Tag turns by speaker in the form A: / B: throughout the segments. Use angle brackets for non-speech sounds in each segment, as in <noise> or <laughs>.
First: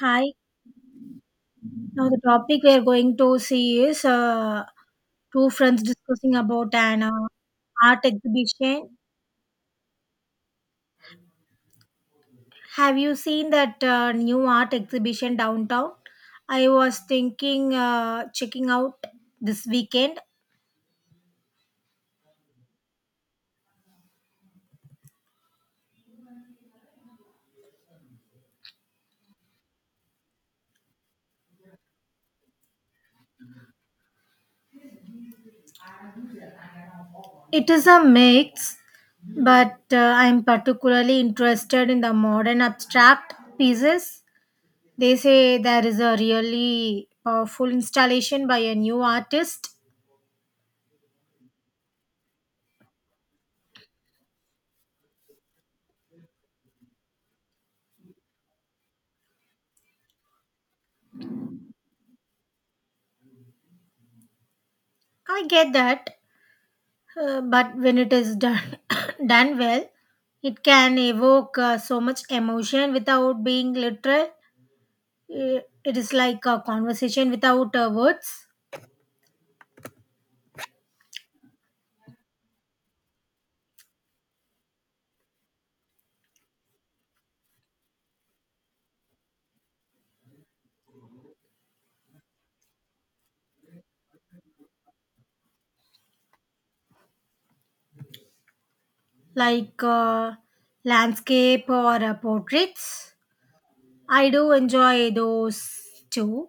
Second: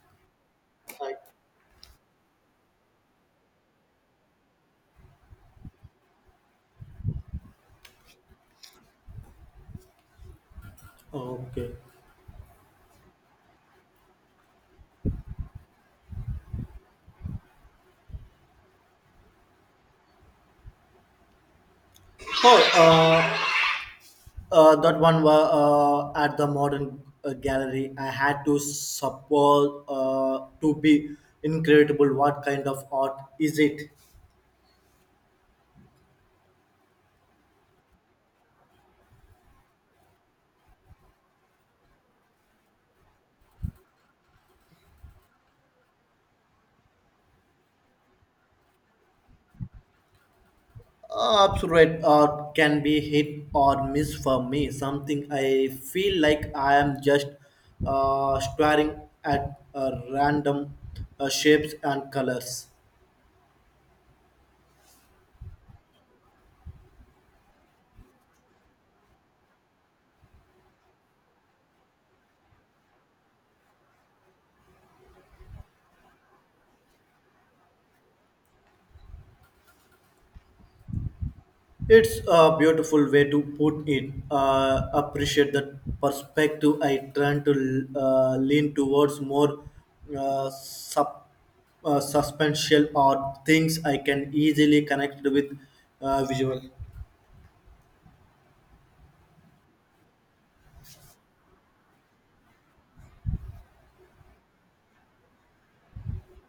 A: Hi.
B: Right.
A: Now the topic we are going to see is two friends discussing about an art exhibition.
B: Oh, okay.
A: Have you seen that new art exhibition downtown? I was thinking checking out this weekend.
B: Oh, uh, that one was at the modern gallery. I had to support to be incredible. What kind of art is it?
A: It is a mix, but I'm particularly interested in the modern abstract pieces. They say there is a really powerful installation by a new artist.
B: Abstract art can be hit or miss for me. Something I feel like I am just staring at random shapes and colors.
A: I get that, but when it is done <coughs> done well, it can evoke so much emotion without being literal. Uh, It is like a conversation without words,
B: It's a beautiful way to put it. Appreciate the perspective. I try to lean towards more uh, sub, substantial or things I can easily connect with visual.
A: like landscape or portraits. I do enjoy those too.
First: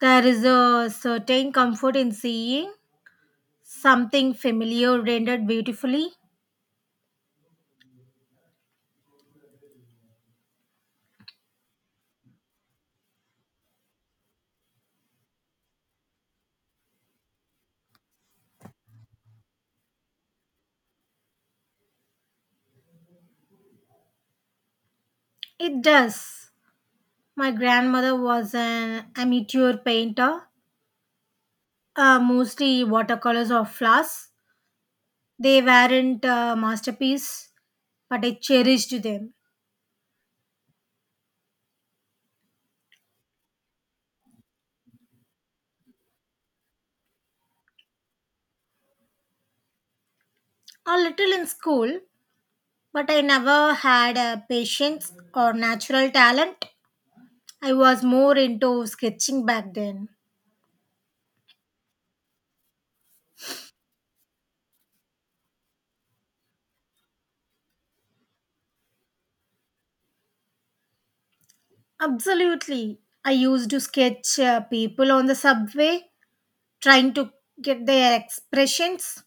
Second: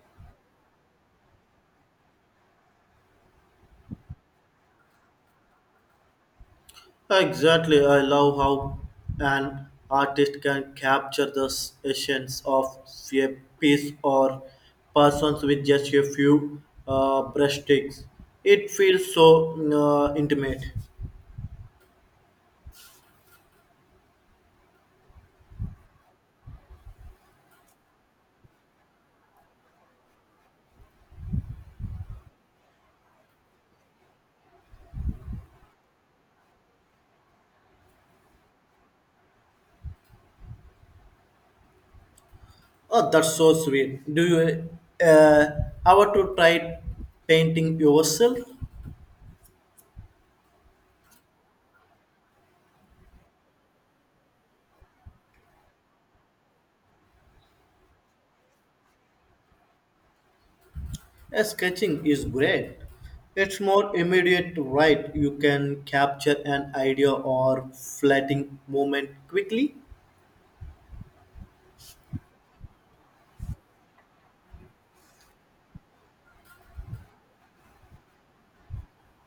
A: There is a certain comfort in seeing something familiar rendered beautifully.
B: Exactly, I love how an artist can capture the essence of a piece or persons with just a few brushstrokes. It feels so intimate.
A: It does. My grandmother was an amateur painter, mostly watercolors or flowers. They weren't a masterpiece, but I cherished them.
B: Oh, that's so sweet. Do you uh, ever to try painting yourself?
A: A little in school, but I never had a patience or natural talent. I was more into sketching back then.
B: Sketching is great. It's more immediate, right? You can capture an idea or flatting moment quickly.
A: Absolutely. I used to sketch people on the subway, trying to get their expressions.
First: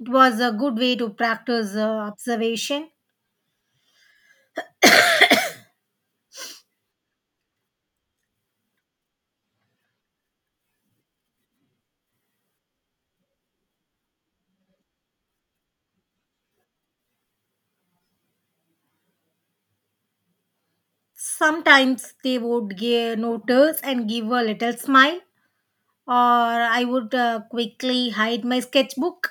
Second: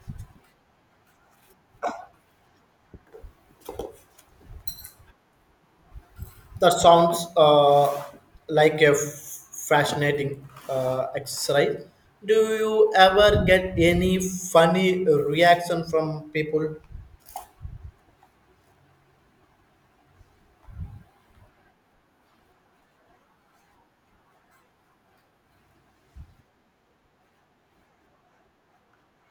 A: It was a good way to practice observation.
B: That sounds like a fascinating exercise. Do you ever get any funny reaction from people?
A: Sometimes they would give notice and give a little smile. Or I would quickly hide my sketchbook.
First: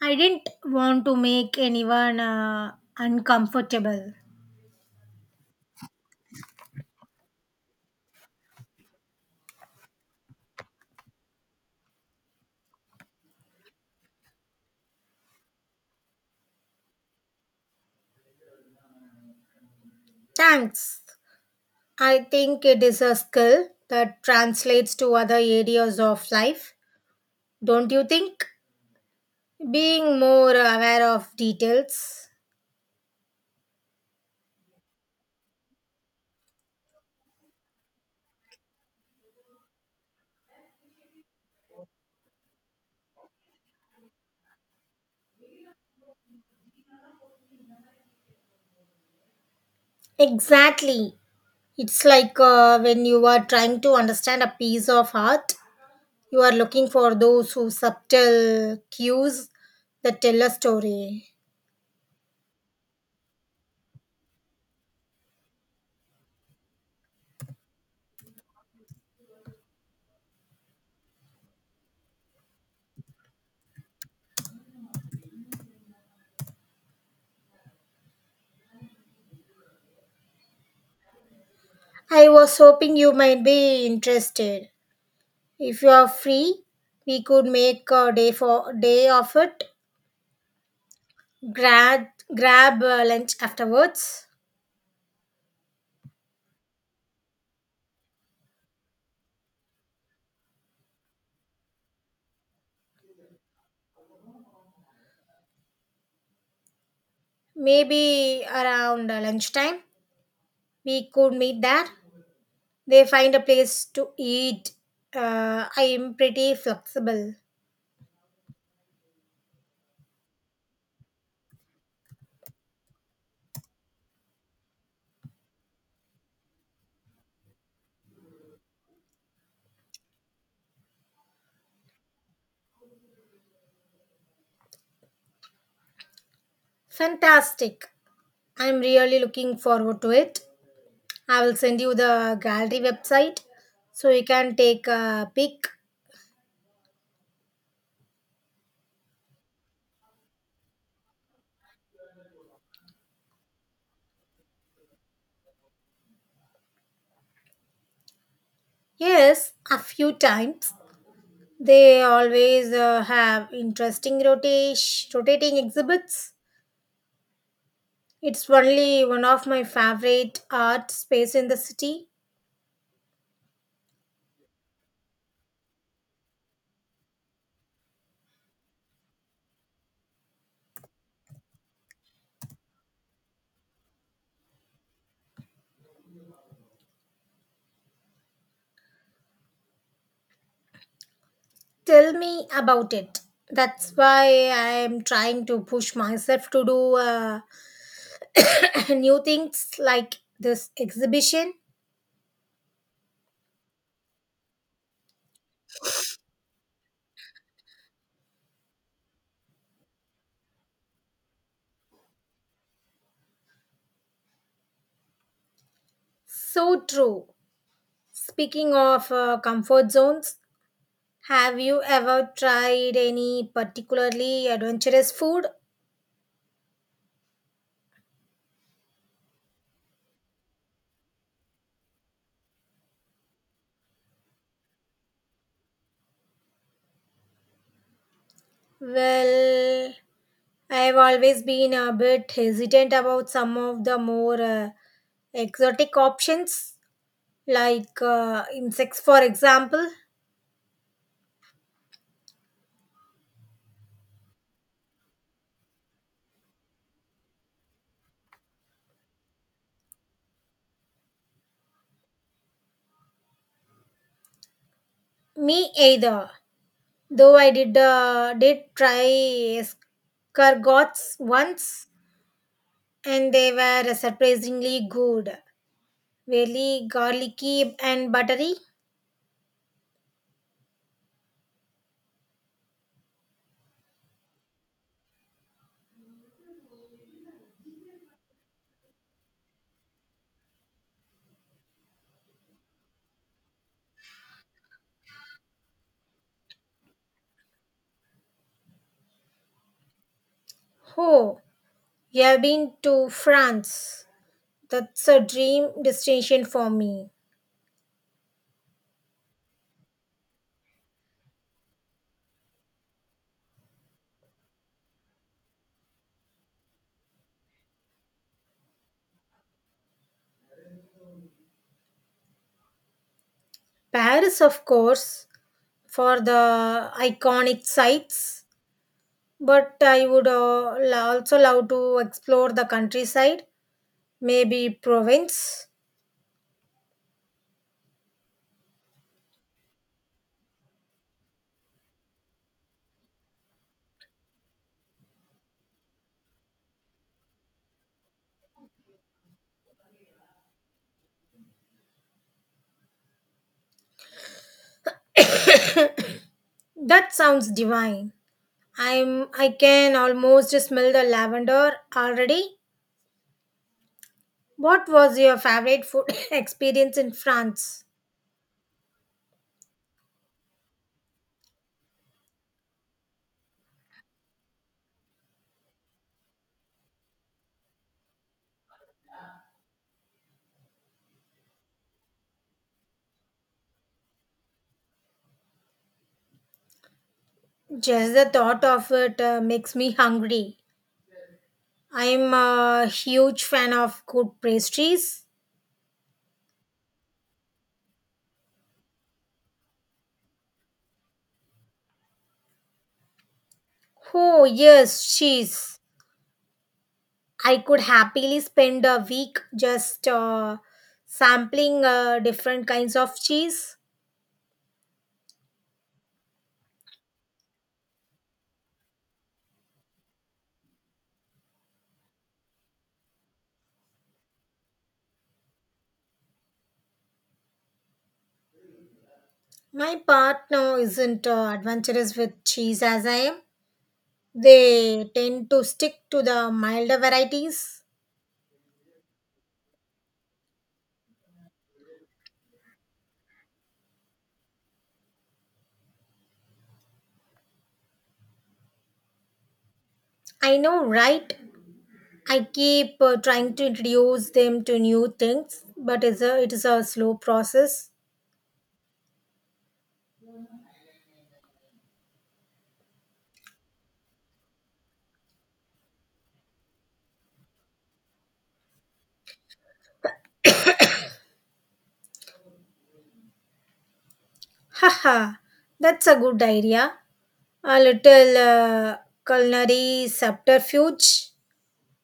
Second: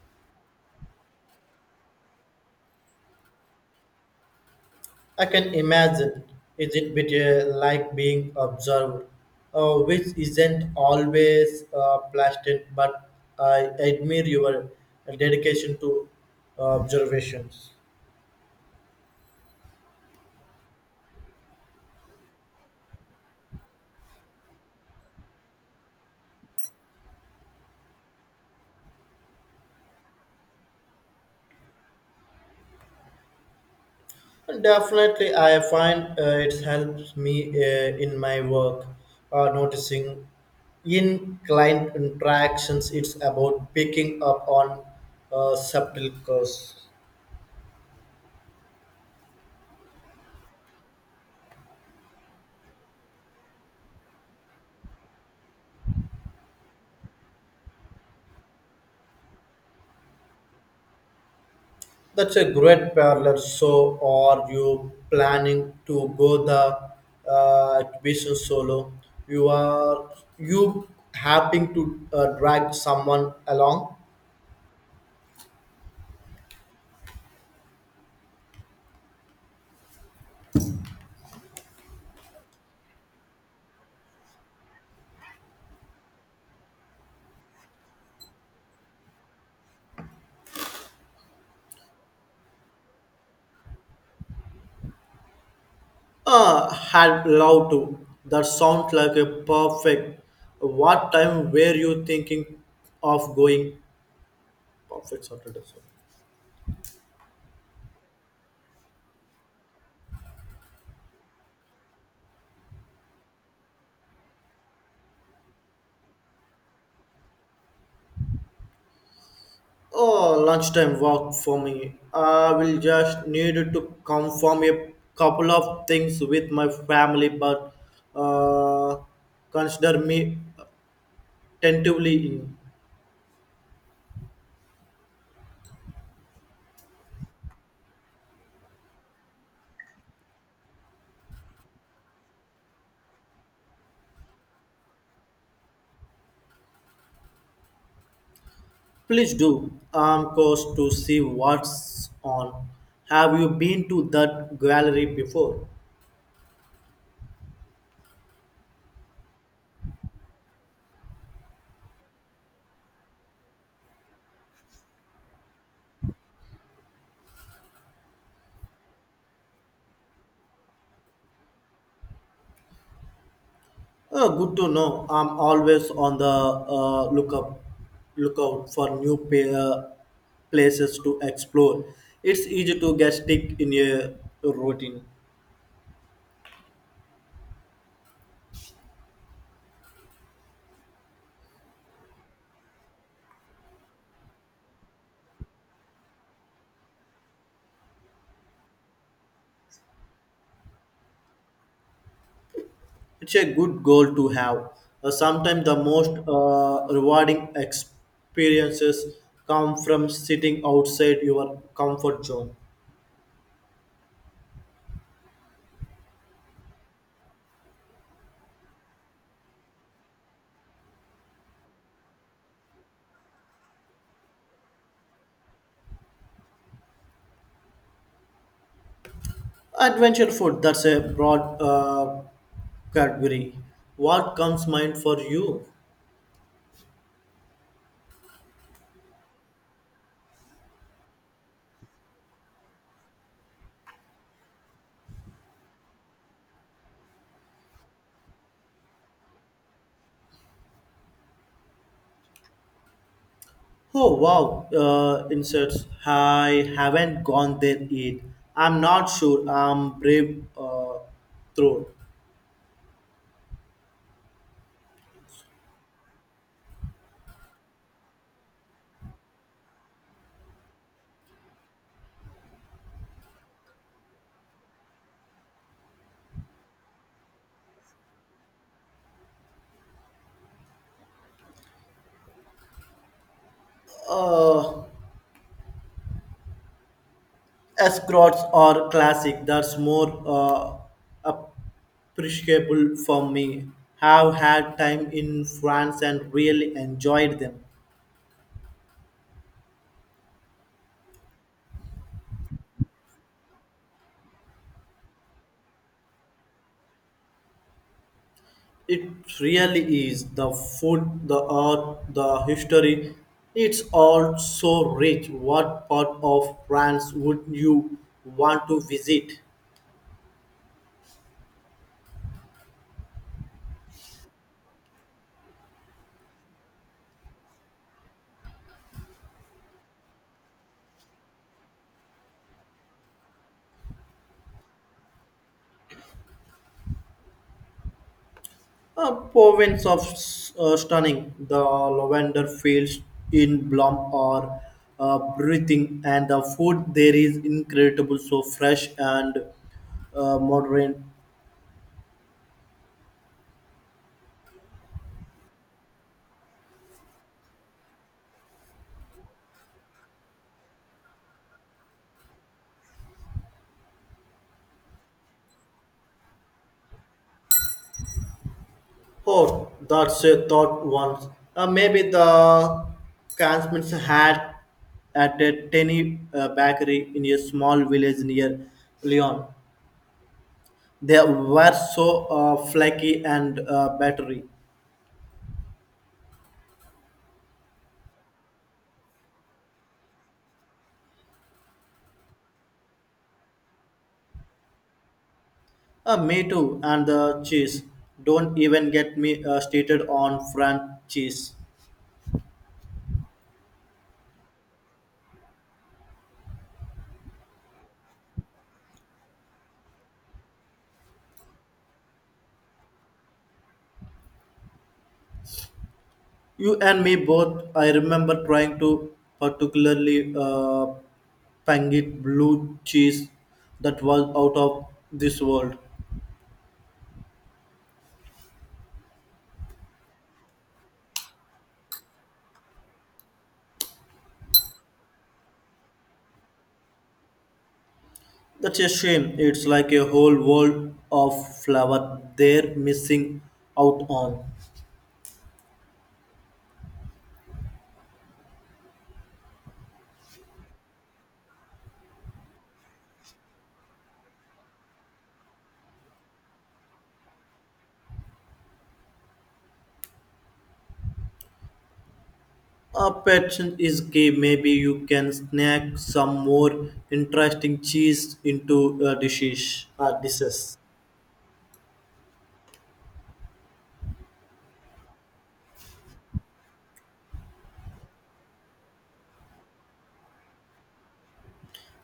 A: I didn't want to make anyone uncomfortable.
B: I can imagine. Is it bit like being observed, which isn't always pleasant, but I admire your dedication to observations.
A: Thanks. I think it is a skill that translates to other areas of life, don't you think? Being more aware of details.
B: Definitely, I find it helps me in my work, noticing in client interactions. It's about picking up on subtle cues.
A: Exactly. It's like when you are trying to understand a piece of art, you are looking for those who subtle cues that tell a story.
B: That's a great parallel. So, are you planning to go the exhibition solo? You are you hoping to drag someone along?
A: I was hoping you might be interested. If you are free, we could make a day for day of it. Grab grab lunch afterwards.
B: Had love to. That sounds like a perfect. What time were you thinking of going? Perfect Saturday. So.
A: Maybe around lunchtime we could meet there. They find a place to eat. I am pretty flexible.
B: Oh, lunchtime work for me. I will just need to confirm a couple of things with my family, but uh, consider me attentively in.
A: Fantastic. I'm really looking forward to it. I will send you the gallery website so you can take a peek.
B: Please do. I'm curious to see what's on. Have you been to that gallery before?
A: Yes, a few times. They always have interesting rotating exhibits. It's only one of my favorite art space in the city.
B: Oh, good to know. I'm always on the lookup lookout for new places to explore. It's easy to get stuck in a routine.
A: Tell me about it. That's why I am trying to push myself to do <coughs> new things like this exhibition.
B: It's a good goal to have. Sometimes the most rewarding experiences come from sitting outside your comfort zone.
A: So true. Speaking of comfort zones, have you ever tried any particularly adventurous food?
B: Adventure food, that's a broad category. What comes mind for you?
A: Well, I've always been a bit hesitant about some of the more exotic options, like insects, for example.
B: Oh wow, inserts. I haven't gone there yet. I'm not sure I'm brave through.
A: Me either. Though I did try escargots once, and they were surprisingly good. Really garlicky and buttery.
B: Uh, Escorts are classic. That's more appreciable for me. Have had time in France and really enjoyed them.
A: Oh, you have been to France. That's a dream destination for me.
B: It really is the food, the art, the history. It's all so rich. What part of France would you want to visit?
A: Paris, of course, for the iconic sites, but I would also love to explore the countryside, maybe Provence.
B: A province of stunning, the lavender fields in bloom are breathing, and the food there is incredible, so fresh and modern.
A: That sounds divine. I can almost smell the lavender already. What was your favorite food <laughs> <coughs> experience in France?
B: Oh, that's a thought once. Maybe the Kansmans had at a tiny bakery in a small village near Lyon. They were so flaky and battery.
A: Just the thought of it makes me hungry. I'm a huge fan of good pastries.
B: Me too, and the cheese. Don't even get me stated on French cheese.
A: Oh, yes, cheese. I could happily spend a week just sampling different kinds of cheese.
B: You and me both. I remember trying to particularly pangit blue cheese that was out of this world.
A: My partner isn't adventurous with cheese as I am. They tend to stick to the milder varieties.
B: That's a shame. It's like a whole world of flower they're missing out on.
A: I know, right? I keep trying to introduce them to new things, but it is a slow process.
B: A passion is key. Maybe you can snack some more interesting cheese into a dishes.
A: Haha, that's a good idea. A little culinary subterfuge.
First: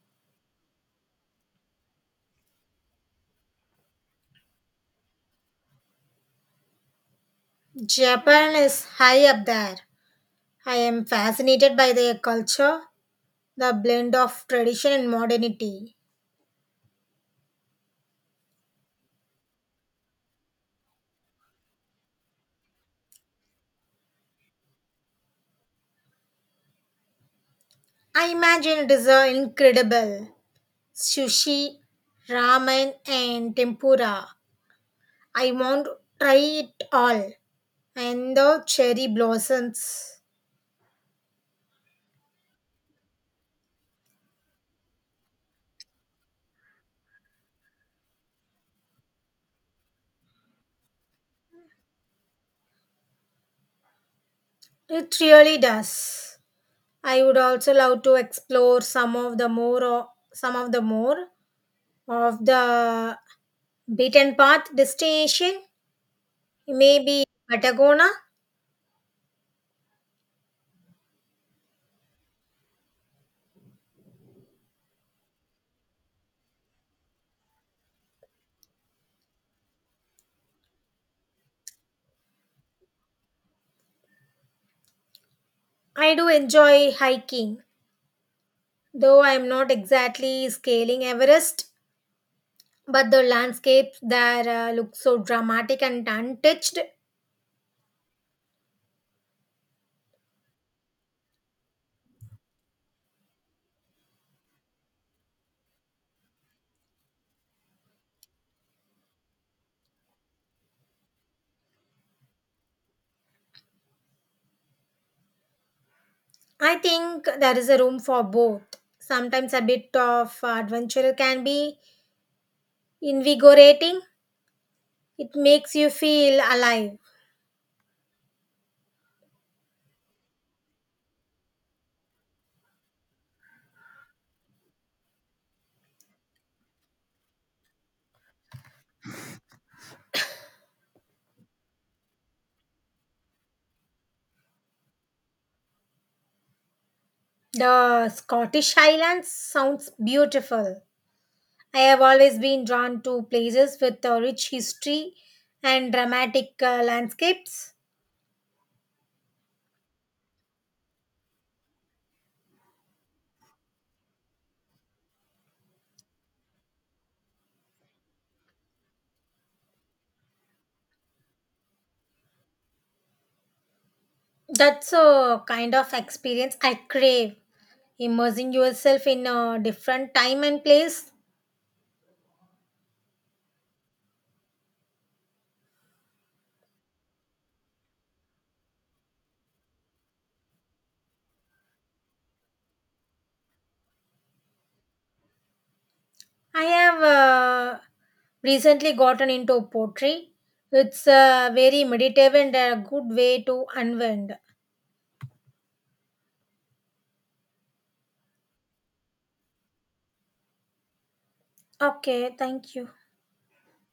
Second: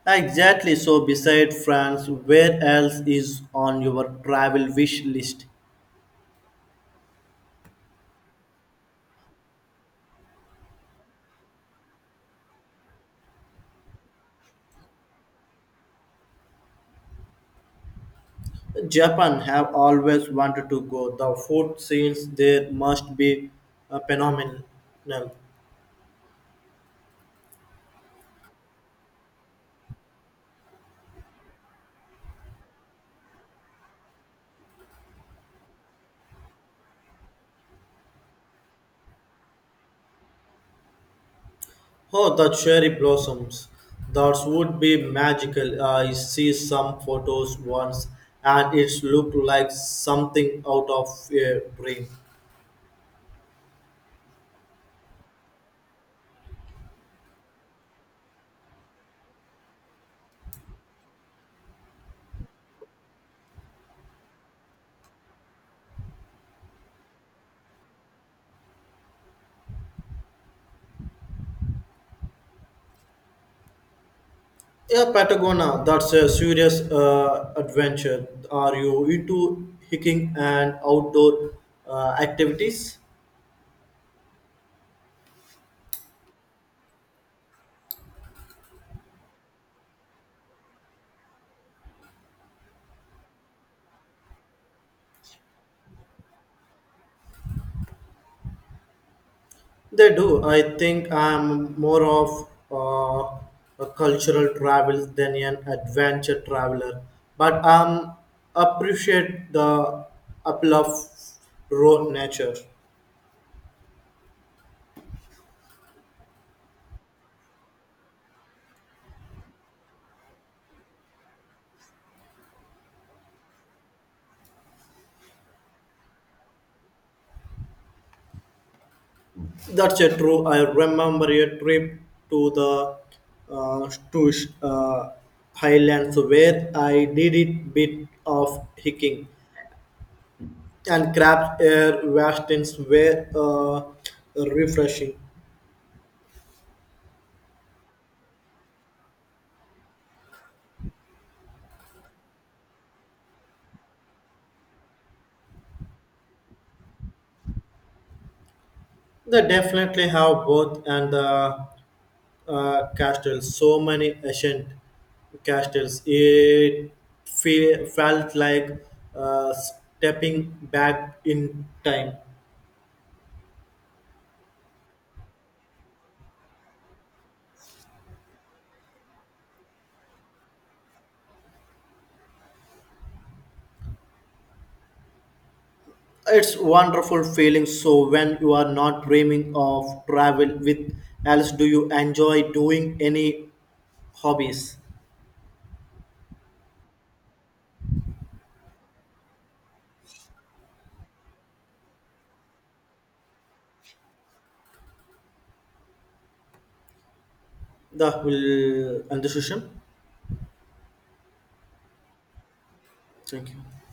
B: Exactly. So, beside France, where else is on your travel wish list?
A: Japan is high up there. I am fascinated by their culture, the blend of tradition and modernity.
B: Japan have always wanted to go. The food scenes there must be phenomenal.
A: I imagine it is incredible. Sushi, ramen, and tempura. I want to try it all. And the cherry blossoms.
B: Oh, the cherry blossoms. That would be magical. I see some photos once and it looked like something out of a dream.
A: It really does. I would also love to explore some of the more some of the more of the beaten path destination. Maybe Patagona.
B: Yeah, Patagonia, that's a serious adventure. Are you into hiking and outdoor activities?
A: I do enjoy hiking, though I am not exactly scaling Everest, but the landscapes there look so dramatic and untouched.
B: They do. I think I'm more of a cultural travel than an adventure traveler, but I'm appreciate the appeal of raw nature.
A: I think there is a room for both. Sometimes a bit of adventure can be invigorating, it makes you feel alive.
B: That's a true. I remember a trip to the to uh, highlands where I did a bit of hiking and crabs air vastness were refreshing.
A: The Scottish Highlands sounds beautiful. I have always been drawn to places with a rich history and dramatic landscapes.
B: They definitely have both, and the castles, so many ancient castles. It felt like stepping back in time.
A: That's a kind of experience I crave. Immersing yourself in a different time and place.
B: It's wonderful feeling. So when you are not dreaming of travel with else, do you enjoy doing any hobbies?
A: I have recently gotten into poetry. It's a very meditative and a good way to unwind.
B: The will end the session.
A: Okay, thank you.
B: Thank you.